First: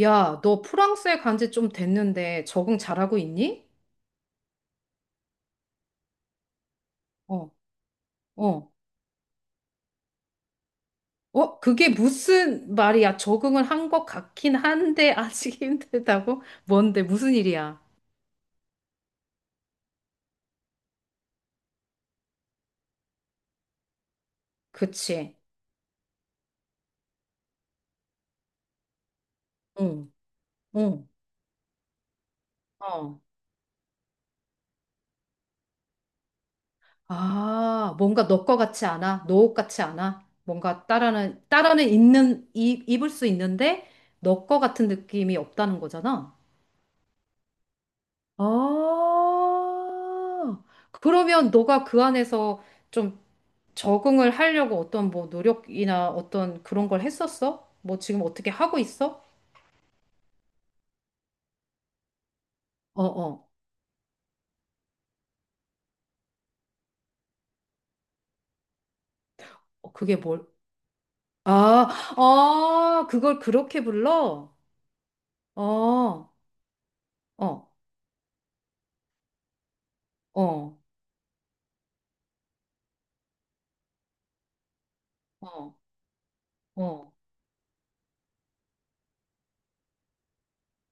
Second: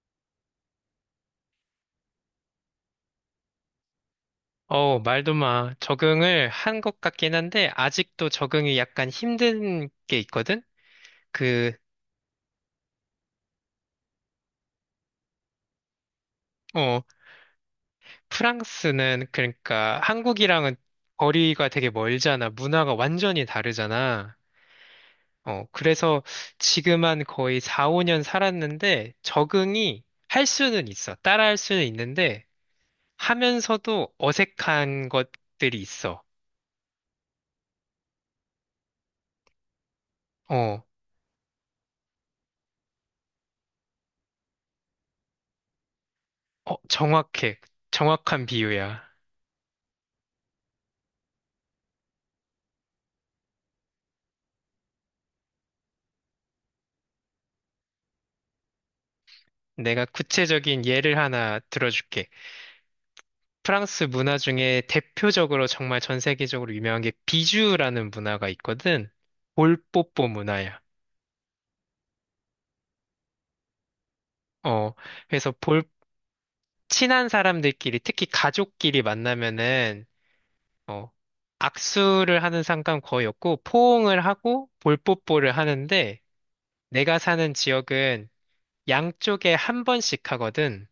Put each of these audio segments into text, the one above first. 야, 너 프랑스에 간지 좀 됐는데 적응 잘하고 있니? 어, 말도 마. 적응을 한 것 같긴 어, 한데, 아직도 어, 적응이 약간 힘든 게 있거든? 어, 그, 그게 무슨 말이야? 적응을 한 것 같긴 한데 아직 힘들다고? 어, 뭔데? 무슨 일이야? 프랑스는, 그러니까 한국이랑은 거리가 되게 멀잖아. 문화가 완전히 다르잖아. 그치? 어, 그래서 지금 한 거의 4, 5년 살았는데, 적응이 응, 할 수는 응, 있어. 따라 할 수는 있는데, 어. 하면서도 어색한 것들이 있어. 아, 뭔가 너 거 같지 않아? 너 옷 같지 않아? 어, 뭔가 따라는 있는, 입 입을 수 있는데 너 거 같은 느낌이 없다는 거잖아? 어, 정확해. 정확한 비유야. 아, 그러면 너가 그 안에서 좀 적응을 하려고 어떤 뭐 노력이나 어떤 그런 걸 했었어? 뭐 지금 어떻게 하고 있어? 내가 구체적인 예를 하나 들어줄게. 어, 어. 프랑스 문화 중에 대표적으로 정말 전 세계적으로 유명한 게 비주라는 문화가 있거든. 어, 그게 볼뽀뽀 뭘? 문화야. 아, 아, 그걸 그렇게 불러? 어, 그래서 어, 어, 친한 사람들끼리, 특히 가족끼리 만나면은, 어, 어, 악수를 하는 상관 거의 없고, 포옹을 하고 볼뽀뽀를 어, 하는데, 어. 내가 사는 지역은 양쪽에 한 번씩 하거든.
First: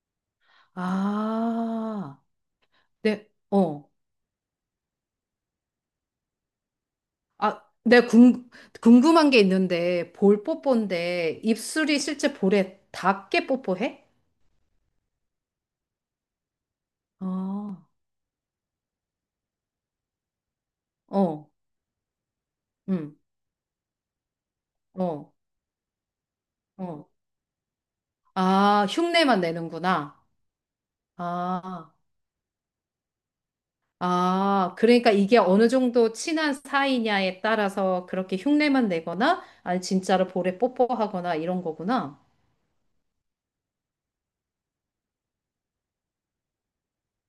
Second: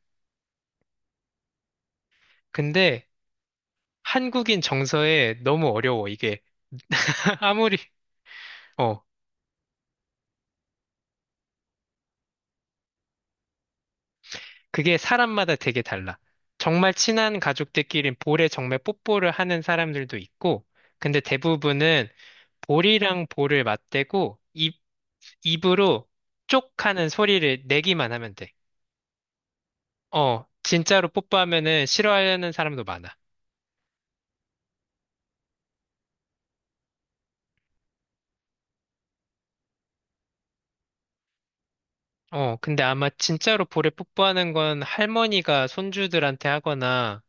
아, 근데 네, 어. 한국인 정서에 너무 어려워, 이게. 아, 아무리, 어, 궁금한 게 있는데, 볼 뽀뽀인데, 입술이 실제 볼에 닿게 뽀뽀해? 그게 사람마다 되게 달라. 정말 친한 가족들 아, 끼리 볼에 정말 뽀뽀를 하는 사람들도 있고, 근데 어, 대부분은 응, 볼이랑 볼을 맞대고 어, 입으로 쪽 하는 어. 소리를 내기만 하면 돼. 아, 흉내만 내는구나. 어, 진짜로 뽀뽀하면은 아. 싫어하는 사람도 많아. 아, 그러니까 이게 어느 정도 친한 사이냐에 따라서 그렇게 흉내만 내거나, 아니, 진짜로 볼에 뽀뽀하거나 이런 거구나. 어, 근데 아마 진짜로 볼에 뽀뽀하는 건 할머니가 손주들한테 하거나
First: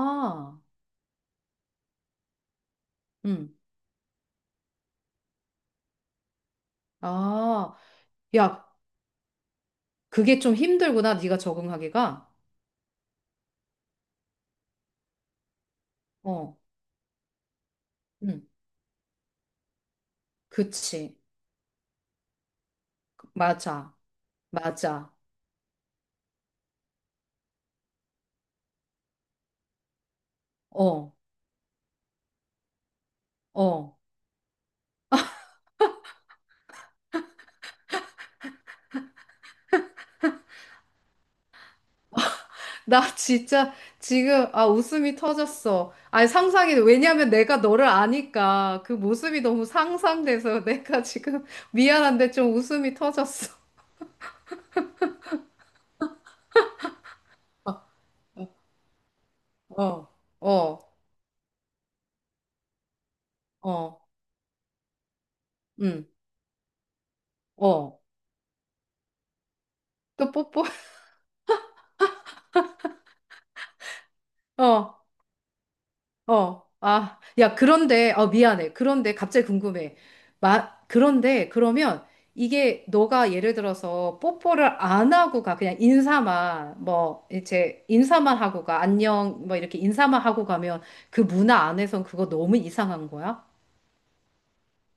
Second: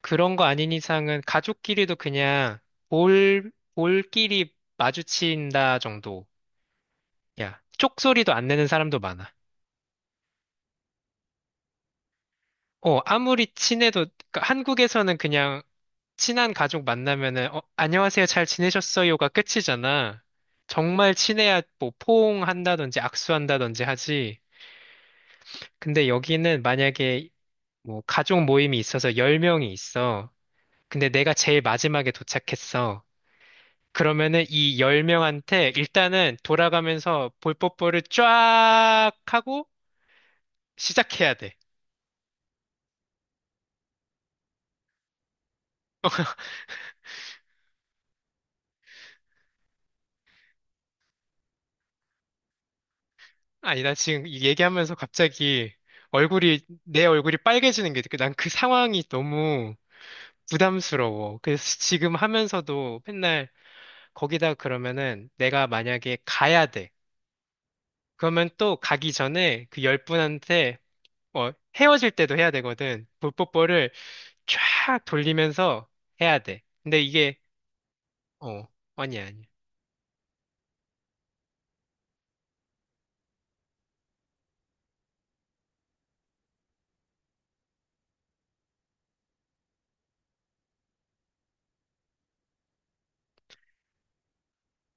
그런 거 아닌 이상은 가족끼리도 그냥 음, 볼끼리 마주친다. 야, 아, 쪽소리도 안 야, 내는 사람도 많아. 그게 좀 힘들구나, 네가 적응하기가. 어, 아무리 친해도, 그러니까 한국에서는 그냥 친한 어, 가족 만나면은, 어, 안녕하세요, 잘 음, 지내셨어요가 끝이잖아. 정말 그치. 친해야 뭐 포옹한다든지 악수한다든지 맞아, 하지. 맞아. 근데 여기는 만약에 뭐 가족 모임이 있어서 10명이 있어. 근데 어, 내가 제일 마지막에 도착했어. 어. 그러면은 이 10명한테 일단은 돌아가면서 볼뽀뽀를 쫙 하고 시작해야 돼. 나 진짜 지금, 아, 웃음이 터졌어. 아니, 상상이, 왜냐면 내가 너를 아니까 그 모습이 너무 상상돼서 내가 지금 미안한데 좀 웃음이 터졌어. 아니, 나 지금 이 얘기하면서 갑자기 내 얼굴이 빨개지는 게, 난 그 상황이 너무 어, 어, 부담스러워. 그래서 지금 하면서도 맨날 어, 거기다, 그러면은 내가 응, 만약에 가야 돼. 어. 그러면 또 가기 전에 그 열 또 뽀뽀? 분한테, 어, 헤어질 때도 해야 되거든. 볼뽀뽀를 어, 쫙 돌리면서 해야 돼. 어. 근데 아, 이게, 야, 그런데, 어, 어, 미안해. 그런데 아니야, 아니야. 갑자기 궁금해. 그런데, 그러면 이게 너가 예를 들어서 뽀뽀를 안 하고 가. 그냥 인사만, 뭐, 이제 인사만 하고 가. 안녕, 뭐, 이렇게 인사만 하고 가면 그 문화 안에선 그거 너무 이상한 거야?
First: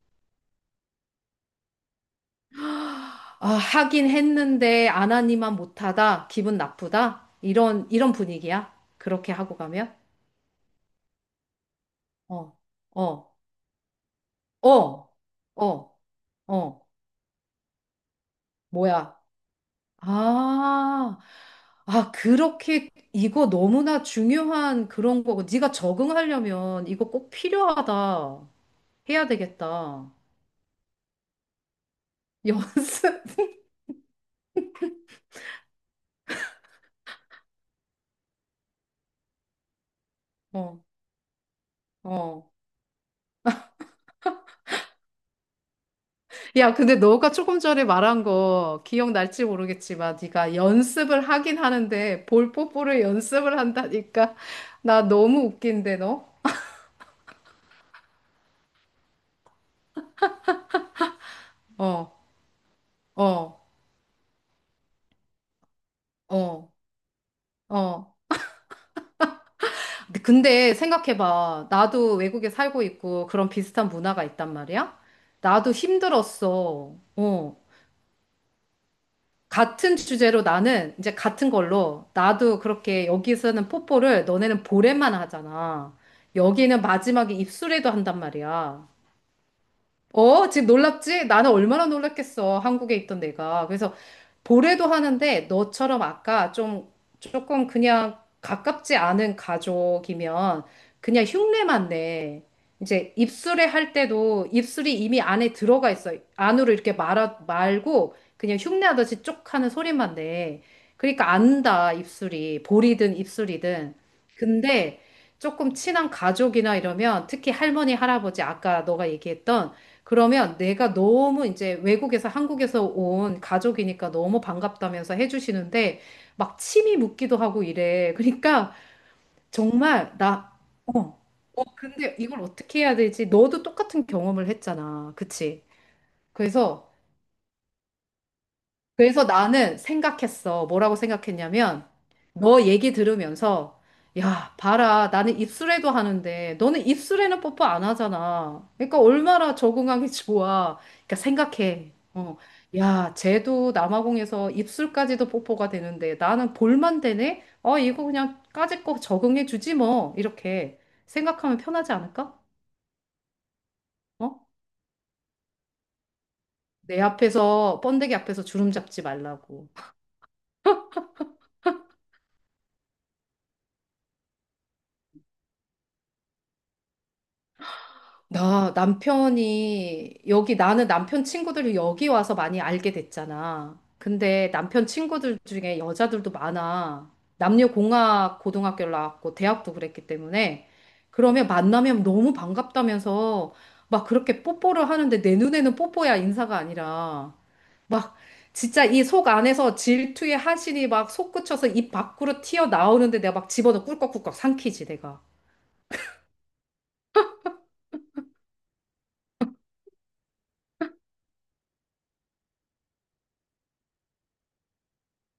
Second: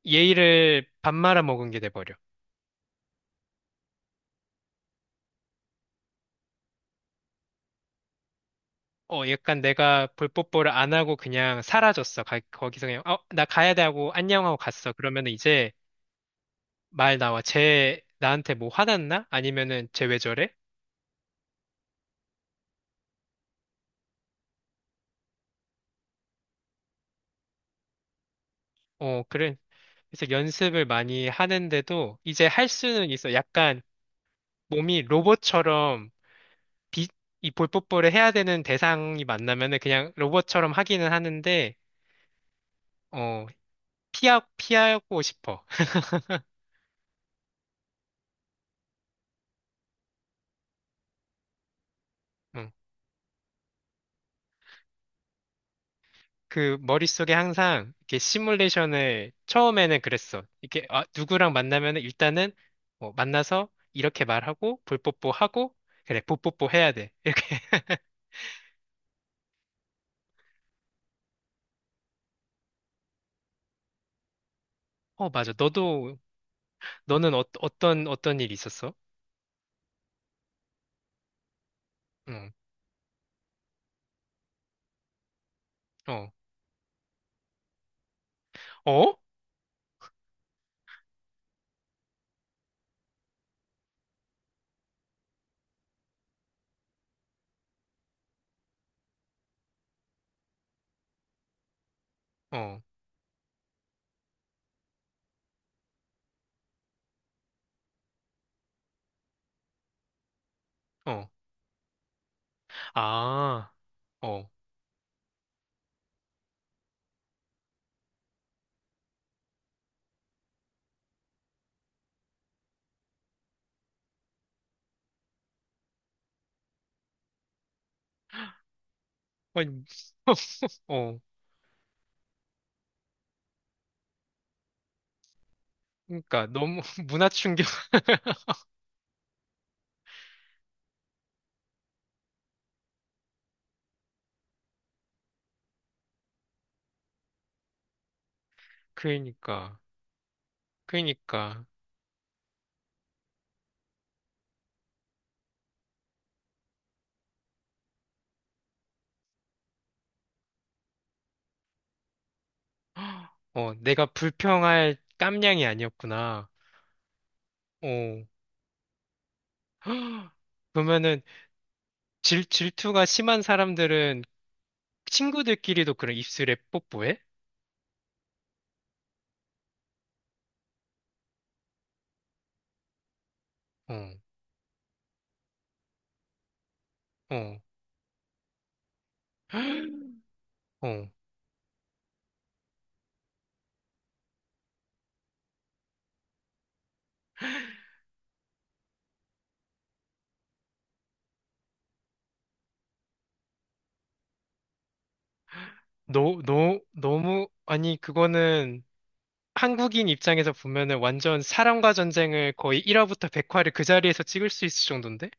예의를 밥 말아 먹은 게 돼버려. 아, 하긴 했는데 안 하니만 못하다. 기분 나쁘다. 이런 분위기야. 어, 그렇게 하고 약간 가면? 내가 볼뽀뽀를 안 하고 그냥 사라졌어. 어, 거기서 그냥, 어, 어. 나 가야 돼 하고 안녕하고 갔어. 어, 그러면 이제 어, 어, 말 나와. 쟤 나한테 뭐 뭐야. 화났나? 아니면은 쟤 왜 저래? 아, 아, 그렇게 이거 너무나 중요한 그런 거고. 네가 적응하려면 이거 꼭 필요하다. 어, 해야 그래. 되겠다. 그래서 연습을 많이 하는데도 이제 할 수는 있어. 연습. 약간 몸이 로봇처럼, 비, 이 볼뽀뽀를 해야 되는 대상이 만나면은 그냥 로봇처럼 어, 하기는 하는데, 어. 어, 피하고 싶어. 야, 근데 너가 조금 전에 말한 거 기억날지 모르겠지만 네가 연습을 하긴 하는데 볼 뽀뽀를 연습을 한다니까. 나 너무 웃긴데 너? 그 머릿속에 항상 이렇게 시뮬레이션을, 처음에는 그랬어. 이렇게, 아, 누구랑 만나면은 어, 일단은 뭐 어, 만나서 이렇게 말하고 볼뽀뽀 하고, 그래 볼뽀뽀 어, 해야 돼, 이렇게. 어. 근데 생각해봐. 나도 외국에 살고 있고 그런 비슷한 문화가 있단 말이야. 어, 맞아. 나도 너도. 힘들었어. 너는, 어, 어. 어떤 일이 있었어? 같은 주제로 나는 이제 같은 걸로 응. 나도 그렇게 여기서는 뽀뽀를 너네는 볼에만 하잖아. 어. 여기는 마지막에 입술에도 한단 말이야. 어? 어, 지금 놀랍지? 나는 얼마나 놀랐겠어. 한국에 있던 내가. 그래서 보래도 하는데 너처럼 아까 좀 조금 그냥 가깝지 않은 가족이면 그냥 흉내만 내. 어. 이제 입술에 할 때도 입술이 이미 안에 들어가 있어. 안으로 이렇게 말아 말고 그냥 흉내하듯이 쪽 하는 소리만 내. 어. 그러니까 안다, 입술이. 볼이든 아. 입술이든. 어. 근데 조금 친한 가족이나 이러면 특히 할머니, 할아버지 아까 너가 얘기했던 그러면 내가 너무 이제 외국에서 한국에서 온 가족이니까 너무 반갑다면서 해주시는데 막 침이 묻기도 하고 이래. 그러니까 아니, 정말 나, 어, 어. 근데 이걸 어떻게 해야 되지? 너도 똑같은 경험을 했잖아. 그치? 그러니까 너무 그래서 문화 충격. 그래서 나는 생각했어. 뭐라고 생각했냐면, 너 얘기 들으면서, 야, 봐라. 나는 입술에도 하는데, 너는 입술에는 뽀뽀 안 하잖아. 그러니까 얼마나 그러니까. 적응하기 좋아. 그러니까 그러니까. 생각해. 어. 야, 쟤도 남아공에서 입술까지도 뽀뽀가 되는데, 나는 볼만 되네? 어, 이거 그냥 까짓 거 적응해 주지 뭐. 이렇게 생각하면 편하지 않을까? 어, 내가 어? 불평할 깜냥이 아니었구나. 내 앞에서, 번데기 어. 앞에서 주름 잡지 말라고. 그러면은 질투가 심한 사람들은 친구들끼리도 그런 입술에 뽀뽀해? 나 남편이 여기 나는 남편 친구들이 여기 와서 많이 알게 됐잖아. 어. 근데 남편 친구들 중에 여자들도 많아. 어. 남녀공학 고등학교를 나왔고 대학도 그랬기 때문에 어. 그러면 만나면 너무 반갑다면서 막 그렇게 뽀뽀를 하는데 내 눈에는 뽀뽀야 인사가 아니라 막 진짜 이 속 안에서 질투의 하신이 막 솟구쳐서 입 밖으로 튀어나오는데 내가 막 집어넣고 꿀꺽꿀꺽 삼키지 내가. 너무, 아니, 그거는 한국인 입장에서 보면은 완전 사람과 전쟁을 거의 1화부터 100화를 그 자리에서 찍을 수 있을 정도인데?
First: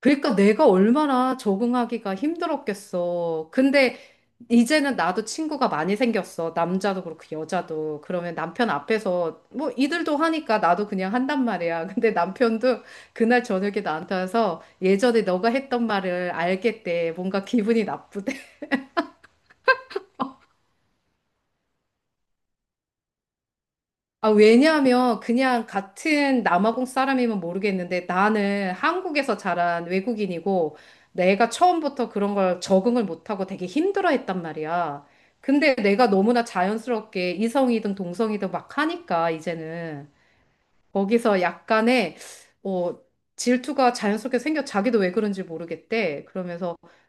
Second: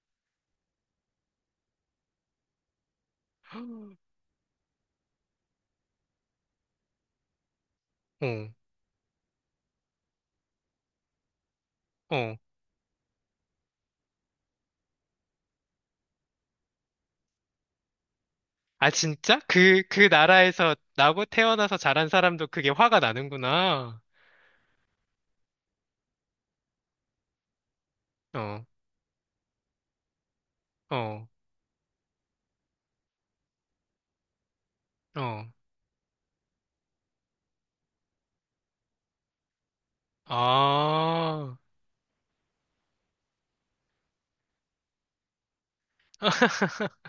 그러니까 내가 얼마나 적응하기가 힘들었겠어. 근데 이제는 나도 친구가 많이 생겼어. 남자도 그렇고 여자도. 그러면 어, 남편 앞에서 뭐 이들도 하니까 나도 그냥 한단 말이야. 근데 어. 남편도 그날 저녁에 나한테 와서 예전에 너가 했던 말을 알겠대. 뭔가 기분이 나쁘대. 아, 진짜? 그 나라에서 나고 태어나서 자란 사람도 그게 화가 나는구나. 아, 왜냐하면 그냥 같은 남아공 사람이면 모르겠는데 어. 나는 한국에서 자란 외국인이고 어. 내가 처음부터 그런 걸 적응을 못하고 되게 힘들어 했단 말이야. 어. 근데 내가 너무나 자연스럽게 이성이든 동성이든 막 하니까 이제는 거기서 아. 약간의 어, 질투가 자연스럽게 생겨 자기도 왜 그런지 모르겠대. 그러면서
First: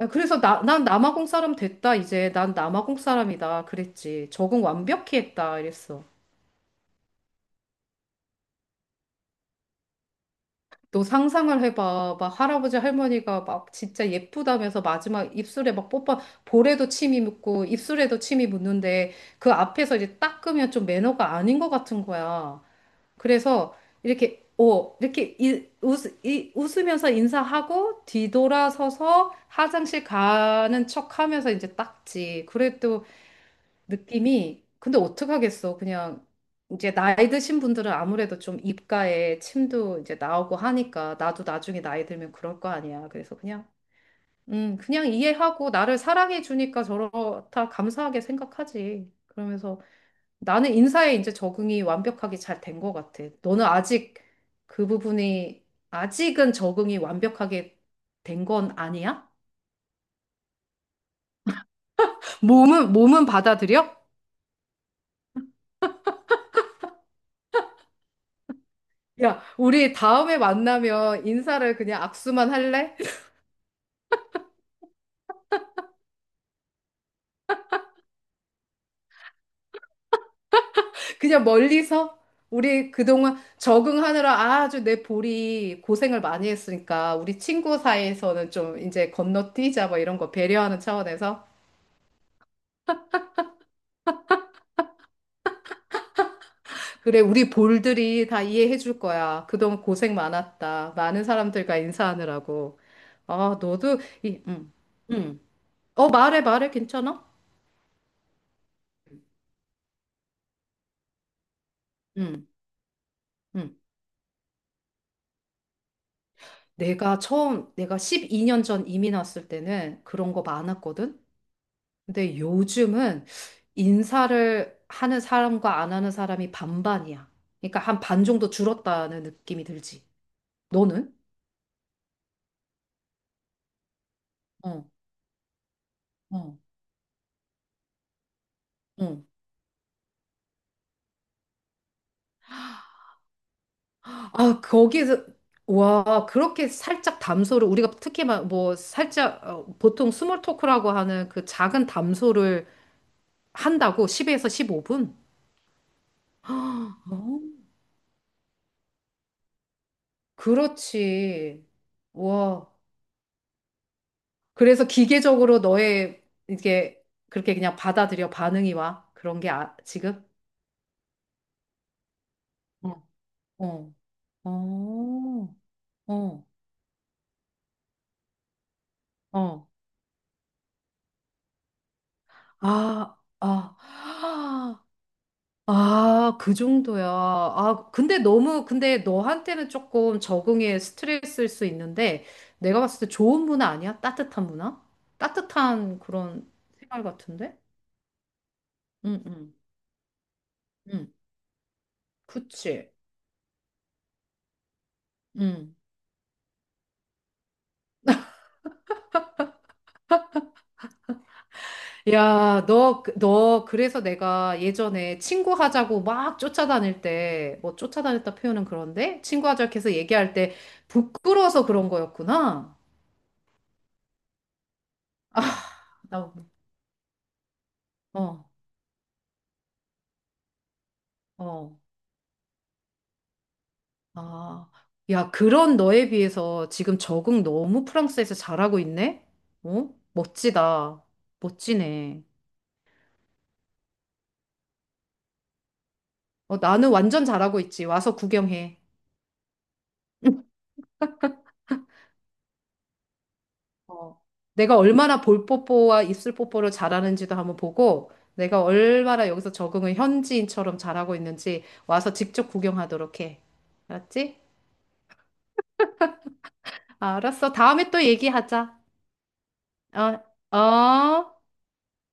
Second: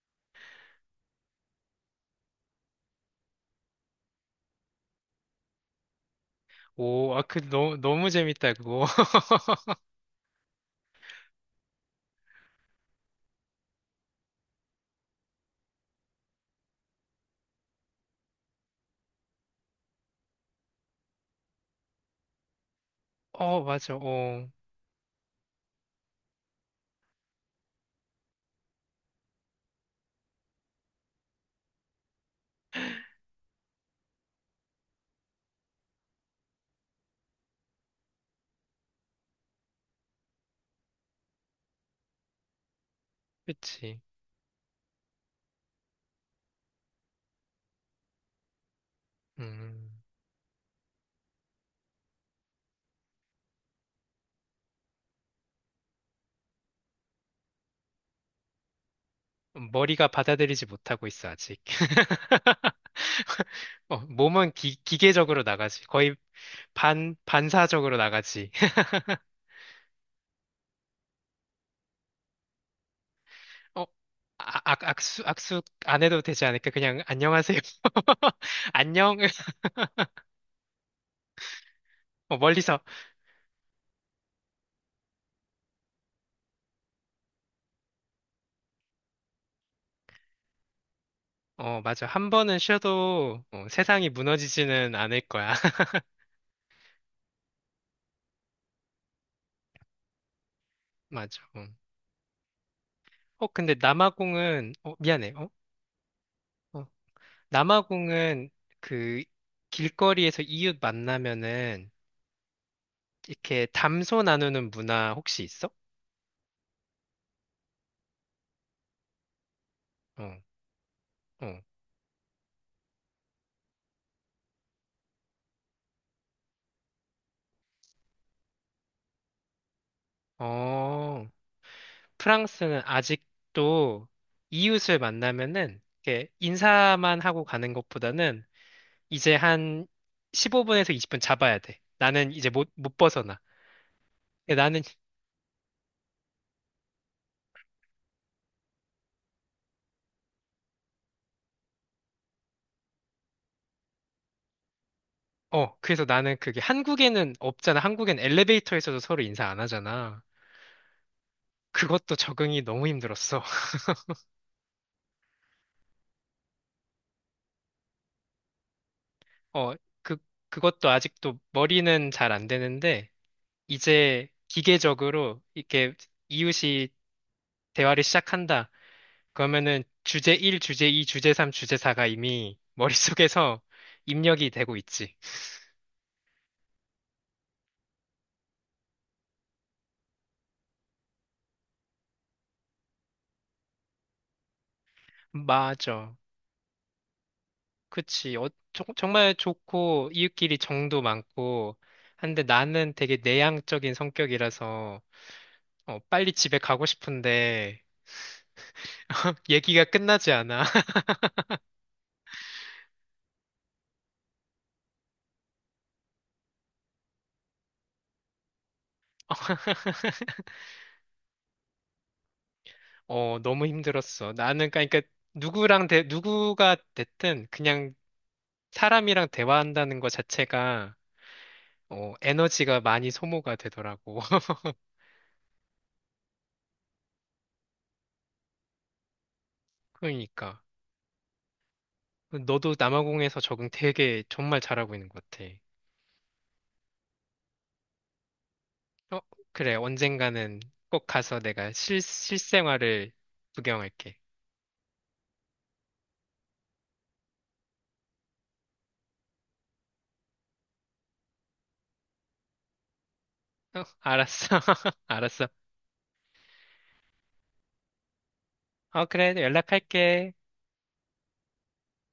야, 그래서 난 남아공 사람 됐다 이제 난 남아공 사람이다 그랬지. 적응 완벽히 했다 이랬어. 오, 아, 너무, 너무 재밌다, 그거. 너 상상을 해봐. 막 할아버지 할머니가 막 진짜 예쁘다면서 마지막 입술에 막 뽀뽀, 볼에도 침이 묻고 입술에도 침이 묻는데 그 앞에서 이제 닦으면 좀 매너가 아닌 것 같은 거야. 어, 그래서 맞아, 어, 이렇게 웃으면서 인사하고 뒤돌아서서 화장실 가는 척 하면서 이제 닦지. 그래도 느낌이 근데 어떡하겠어. 그냥 이제 나이 드신 분들은 아무래도 좀 입가에 침도 이제 나오고 하니까 나도 나중에 나이 들면 그럴 거 아니야. 그래서 그냥 그치. 그냥 이해하고 나를 사랑해 주니까 저렇다 감사하게 생각하지. 그러면서 음, 나는 인사에 이제 적응이 완벽하게 잘 된 것 같아. 너는 아직 그 부분이 아직은 적응이 완벽하게 된 건 아니야? 머리가 받아들이지 못하고 있어, 아직. 몸은 받아들여? 어, 몸은 기계적으로 나가지. 거의 반사적으로 나가지. 야, 우리 다음에 만나면 인사를 그냥 악수만 할래? 어, 아, 악수 안 해도 되지 않을까? 그냥, 안녕하세요. 안녕. 그냥 멀리서? 어, 멀리서. 우리 그동안 적응하느라 아주 내 볼이 고생을 많이 했으니까 우리 친구 사이에서는 좀 이제 건너뛰자 뭐 이런 거 배려하는 차원에서. 어, 맞아. 한 번은 쉬어도, 어, 세상이 무너지지는 않을 거야. 그래, 우리 볼들이 다 이해해 줄 거야. 그동안 고생 많았다. 많은 맞아. 음. 사람들과 인사하느라고. 어, 아, 근데 너도 이 남아공은, 어, 미안해. 음. 어? 어, 말해, 말해. 어. 괜찮아? 남아공은 그 길거리에서 이웃 만나면은 음. 이렇게 음. 담소 나누는 문화 혹시 있어? 내가 12년 전 이민 왔을 때는 그런 거 어. 많았거든? 어. 근데 요즘은 인사를 하는 사람과 안 하는 사람이 반반이야. 그러니까 한 반 정도 줄었다는 느낌이 들지. 너는? 어, 프랑스는 아직도 어, 이웃을 만나면은 이렇게 어, 인사만 하고 가는 것보다는 어. 이제 한 15분에서 20분 잡아야 돼. 나는 이제 못 벗어나. 근데 아, 나는, 거기에서, 와, 그렇게 살짝 담소를, 우리가 특히 막 뭐 살짝, 보통 스몰 토크라고 하는 그 작은 담소를 한다고 10에서 15분? 어, 그래서 나는 그게 한국에는 없잖아. 한국엔 엘리베이터에서도 서로 인사 안 하잖아. 그렇지. 그것도 적응이 와. 너무 힘들었어. 그래서 기계적으로 너의 이게 그렇게 그냥 받아들여 반응이 와. 그런 게 어, 아, 그, 지금? 그것도 아직도 머리는 잘 안 어, 되는데, 어, 이제 기계적으로 어, 이렇게 어, 이웃이 대화를 시작한다. 어. 그러면은 주제 1, 주제 2, 주제 3, 주제 4가 이미 아, 머릿속에서 아, 입력이 되고 있지. 아, 그 정도야. 아, 근데 너무, 근데 너한테는 조금 적응에 스트레스일 수 있는데 내가 봤을 때 좋은 문화 아니야? 따뜻한 문화? 따뜻한 맞아. 그런 생활 같은데? 그치. 어, 응, 정말 응, 좋고, 이웃끼리 정도 응. 많고, 한데 그치. 나는 되게 내향적인 성격이라서, 응. 어, 빨리 집에 가고 싶은데, 얘기가 끝나지 않아. 야, 너, 그래서 내가 예전에 친구 하자고 막 쫓아다닐 때, 뭐 쫓아다녔다 표현은 그런데? 친구 하자고 해서 얘기할 때 부끄러워서 그런 거였구나. 어, 너무 힘들었어. 나는, 그러니까 아, 나, 누구가 됐든, 그냥 뭐, 사람이랑 대화한다는 것 자체가, 어, 어, 어, 에너지가 많이 소모가 되더라고. 아. 야, 그런 너에 비해서 지금 적응 너무 프랑스에서 잘하고 있네? 어? 그러니까. 멋지다. 멋지네. 너도 남아공에서 적응 되게 정말 잘하고 있는 것 같아. 어, 나는 완전 잘하고 있지. 와서 구경해. 어, 그래. 언젠가는 꼭 가서 내가 실생활을 구경할게. 어, 내가 얼마나 볼 뽀뽀와 입술 뽀뽀를 잘하는지도 한번 보고, 내가 얼마나 여기서 적응을 현지인처럼 잘하고 있는지 와서 직접 구경하도록 해. 어, 알았지? 알았어. 알았어. 알았어. 다음에 또 얘기하자. 어, 그래. 어, 연락할게. 어.